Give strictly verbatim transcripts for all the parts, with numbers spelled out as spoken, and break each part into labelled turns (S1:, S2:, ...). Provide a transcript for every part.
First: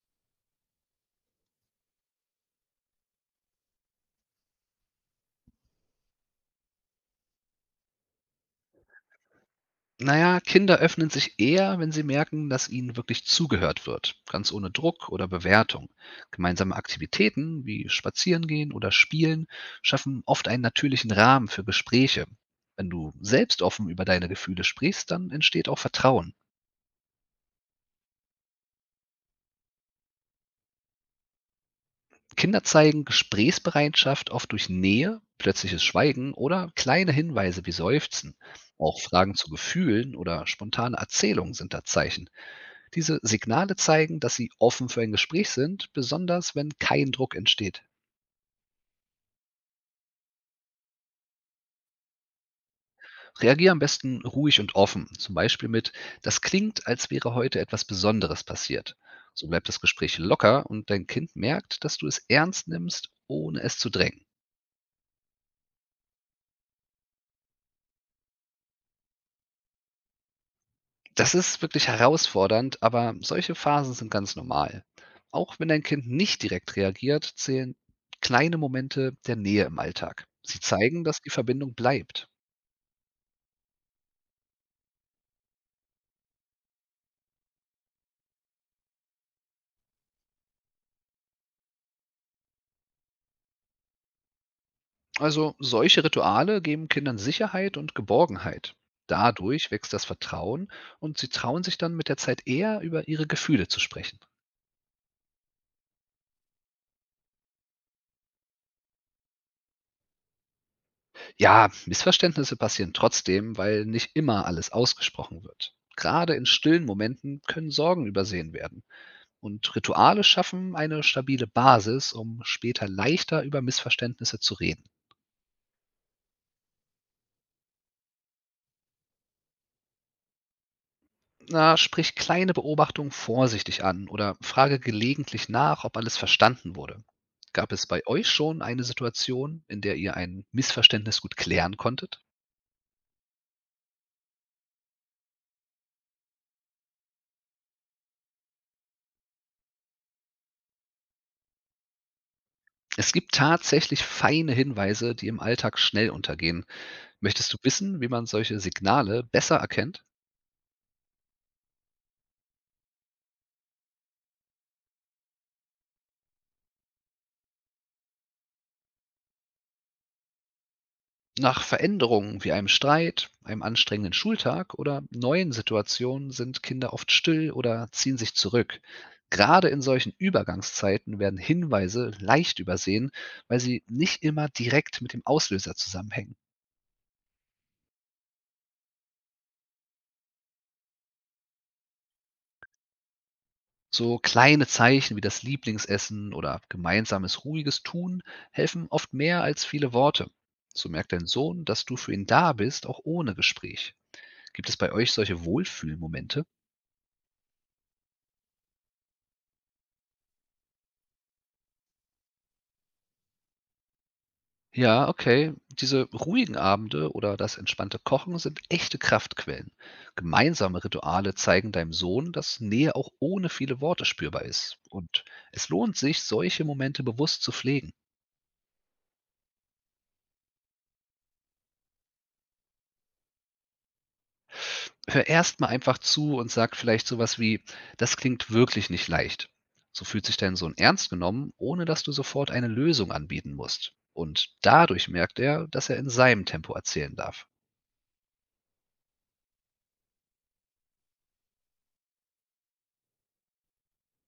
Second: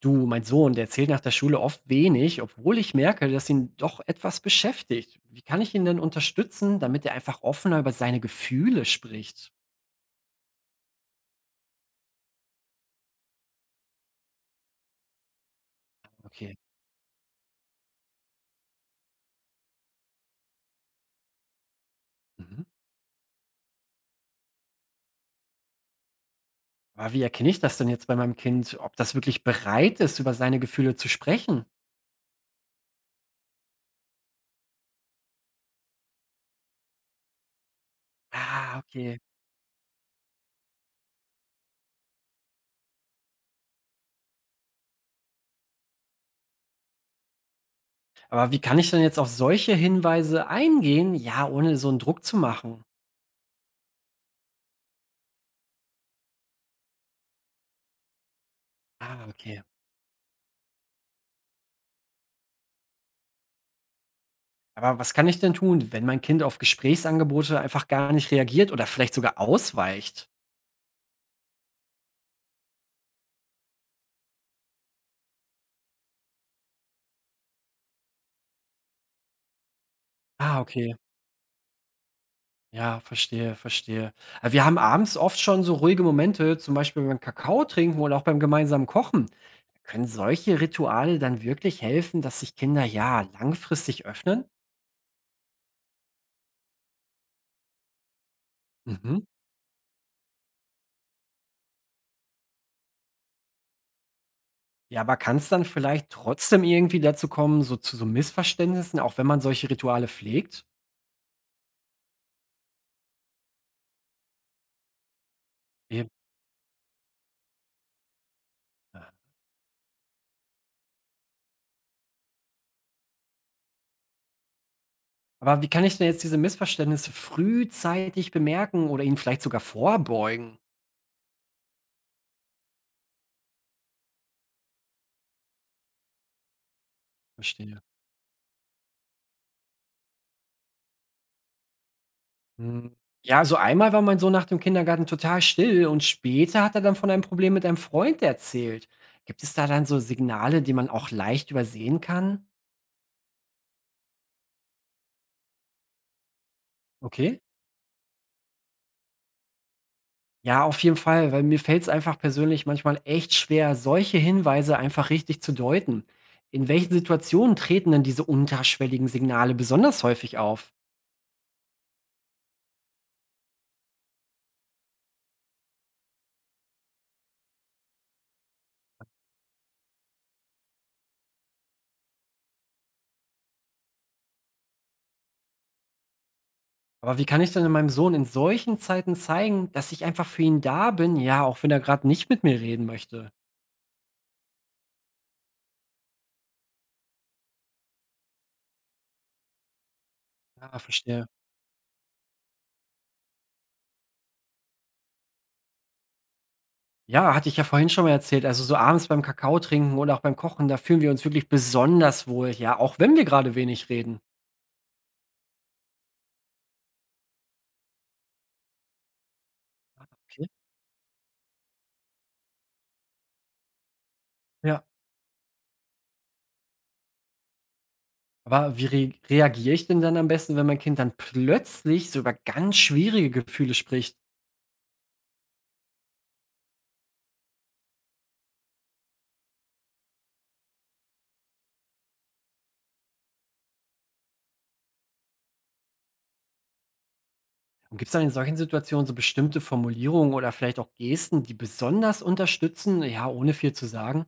S1: Du, mein Sohn, der erzählt nach der Schule oft wenig, obwohl ich merke, dass ihn doch etwas beschäftigt. Wie kann ich ihn denn unterstützen, damit er einfach offener über seine Gefühle spricht?
S2: Na ja, Kinder öffnen sich eher, wenn sie merken, dass ihnen wirklich zugehört wird, ganz ohne Druck oder Bewertung.
S1: Okay.
S2: Gemeinsame Aktivitäten wie Spazierengehen oder Spielen schaffen oft einen natürlichen Rahmen für Gespräche.
S1: Mhm.
S2: Wenn du selbst offen über deine Gefühle sprichst, dann entsteht auch Vertrauen.
S1: Aber wie erkenne ich das denn jetzt bei meinem Kind, ob das wirklich bereit ist, über seine Gefühle zu sprechen?
S2: Kinder zeigen Gesprächsbereitschaft oft durch Nähe, plötzliches Schweigen oder kleine Hinweise wie Seufzen.
S1: Ah,
S2: Auch
S1: okay.
S2: Fragen zu Gefühlen oder spontane Erzählungen sind da Zeichen. Diese Signale zeigen, dass sie offen für ein Gespräch sind, besonders wenn kein Druck entsteht.
S1: Aber wie kann ich denn jetzt auf solche Hinweise eingehen, ja, ohne so einen Druck zu machen?
S2: Reagier am besten ruhig und offen, zum Beispiel mit, das klingt, als wäre heute etwas Besonderes passiert.
S1: Ah,
S2: So
S1: okay.
S2: bleibt das Gespräch locker und dein Kind merkt, dass du es ernst nimmst, ohne es zu drängen.
S1: Aber was kann ich denn tun, wenn mein Kind auf Gesprächsangebote einfach gar nicht reagiert oder vielleicht sogar ausweicht?
S2: Das ist wirklich herausfordernd, aber solche Phasen sind ganz normal. Auch wenn dein Kind nicht direkt reagiert, zählen kleine Momente der Nähe im Alltag.
S1: Ah,
S2: Sie
S1: okay.
S2: zeigen, dass die Verbindung bleibt.
S1: Ja, verstehe, verstehe. Äh, wir haben abends oft schon so ruhige Momente, zum Beispiel beim Kakao trinken oder auch beim gemeinsamen Kochen. Können solche Rituale dann wirklich helfen, dass sich Kinder ja langfristig öffnen?
S2: Also solche Rituale geben Kindern Sicherheit und Geborgenheit.
S1: Mhm.
S2: Dadurch wächst das Vertrauen und sie trauen sich dann mit der Zeit eher über ihre Gefühle zu sprechen.
S1: Ja, aber kann es dann vielleicht trotzdem irgendwie dazu kommen, so zu so Missverständnissen, auch wenn man solche Rituale pflegt?
S2: Ja, Missverständnisse passieren trotzdem, weil nicht immer alles ausgesprochen wird.
S1: Eben.
S2: Gerade in stillen Momenten können Sorgen übersehen werden. Und Rituale schaffen eine stabile Basis, um später leichter über Missverständnisse zu reden.
S1: Aber wie kann ich denn jetzt diese Missverständnisse frühzeitig bemerken oder ihnen vielleicht sogar vorbeugen?
S2: Na, sprich kleine Beobachtungen vorsichtig an oder frage gelegentlich nach, ob alles verstanden wurde. Gab
S1: Verstehe.
S2: es bei euch schon eine Situation, in der ihr ein Missverständnis gut klären konntet?
S1: Hm, ja, so einmal war mein Sohn nach dem Kindergarten total still und später hat er dann von einem Problem mit einem Freund erzählt. Gibt es da dann so Signale, die man auch leicht übersehen kann?
S2: Es gibt tatsächlich feine Hinweise, die im Alltag schnell untergehen.
S1: Okay.
S2: Möchtest du wissen, wie man solche Signale besser erkennt?
S1: Ja, auf jeden Fall, weil mir fällt es einfach persönlich manchmal echt schwer, solche Hinweise einfach richtig zu deuten. In welchen Situationen treten denn diese unterschwelligen Signale besonders häufig auf?
S2: Nach Veränderungen wie einem Streit, einem anstrengenden Schultag oder neuen Situationen sind Kinder oft still oder ziehen sich zurück. Gerade in solchen Übergangszeiten werden Hinweise leicht übersehen, weil sie nicht immer direkt mit dem Auslöser zusammenhängen.
S1: Aber wie kann ich denn meinem Sohn in solchen Zeiten zeigen, dass ich einfach für ihn da bin, ja, auch wenn er gerade nicht mit mir reden möchte?
S2: So kleine Zeichen wie das Lieblingsessen oder gemeinsames ruhiges Tun helfen oft mehr als viele Worte.
S1: Ja,
S2: So merkt
S1: verstehe.
S2: dein Sohn, dass du für ihn da bist, auch ohne Gespräch. Gibt es bei euch solche Wohlfühlmomente?
S1: Ja, hatte ich ja vorhin schon mal erzählt. Also so abends beim Kakao trinken oder auch beim Kochen, da fühlen wir uns wirklich besonders wohl, ja, auch wenn wir gerade wenig reden.
S2: Ja, okay. Diese ruhigen Abende oder das entspannte Kochen sind echte Kraftquellen.
S1: Okay.
S2: Gemeinsame Rituale zeigen deinem Sohn, dass Nähe auch ohne viele Worte spürbar ist.
S1: Ja.
S2: Und es lohnt sich, solche Momente bewusst zu pflegen.
S1: Aber wie re reagiere ich denn dann am besten, wenn mein Kind dann plötzlich so über ganz schwierige Gefühle spricht?
S2: Hör erst mal einfach zu und sag vielleicht sowas wie, das klingt wirklich nicht leicht. So fühlt sich dein Sohn ernst genommen, ohne dass du sofort eine Lösung anbieten musst. Und dadurch merkt er, dass er in seinem Tempo erzählen darf.
S1: Und gibt es dann in solchen Situationen so bestimmte Formulierungen oder vielleicht auch Gesten, die besonders unterstützen, ja, ohne viel zu sagen?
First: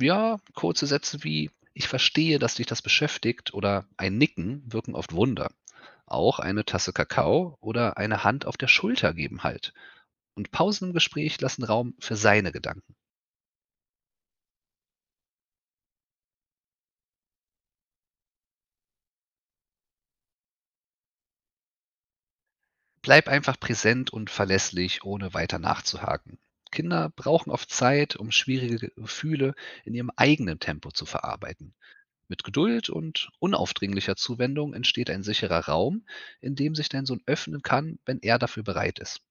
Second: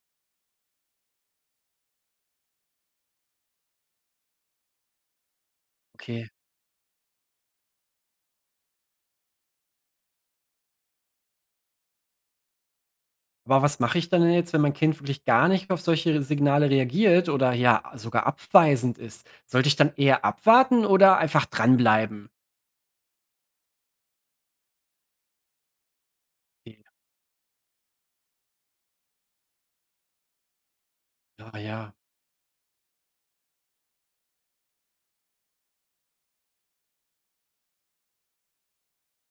S2: Ja, kurze Sätze wie „Ich verstehe, dass dich das beschäftigt“ oder ein Nicken wirken oft Wunder.
S1: Okay.
S2: Auch eine Tasse Kakao oder eine Hand auf der Schulter geben Halt. Und Pausen im Gespräch lassen Raum für seine Gedanken.
S1: Aber was mache ich dann denn jetzt, wenn mein Kind wirklich gar nicht auf solche Signale reagiert oder ja sogar abweisend ist? Sollte ich dann eher abwarten oder einfach dranbleiben?
S2: Bleib einfach präsent und verlässlich, ohne weiter nachzuhaken.
S1: Ja.
S2: Kinder brauchen oft Zeit, um schwierige Gefühle in ihrem eigenen Tempo zu
S1: Ja,
S2: verarbeiten.
S1: ja.
S2: Mit Geduld und unaufdringlicher Zuwendung entsteht ein sicherer Raum, in dem sich dein Sohn öffnen kann, wenn er dafür bereit ist.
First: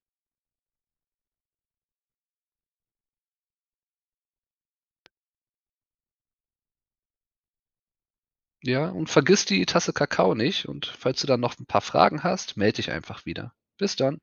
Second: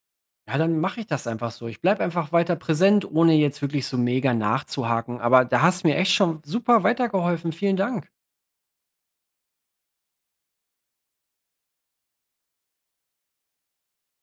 S1: Ja, dann mache ich das einfach so. Ich bleibe einfach weiter präsent, ohne jetzt wirklich so mega nachzuhaken. Aber da hast du mir echt schon super weitergeholfen. Vielen Dank.
S2: Ja, und vergiss die Tasse Kakao nicht und falls du dann noch ein paar Fragen hast, melde dich einfach wieder. Bis dann.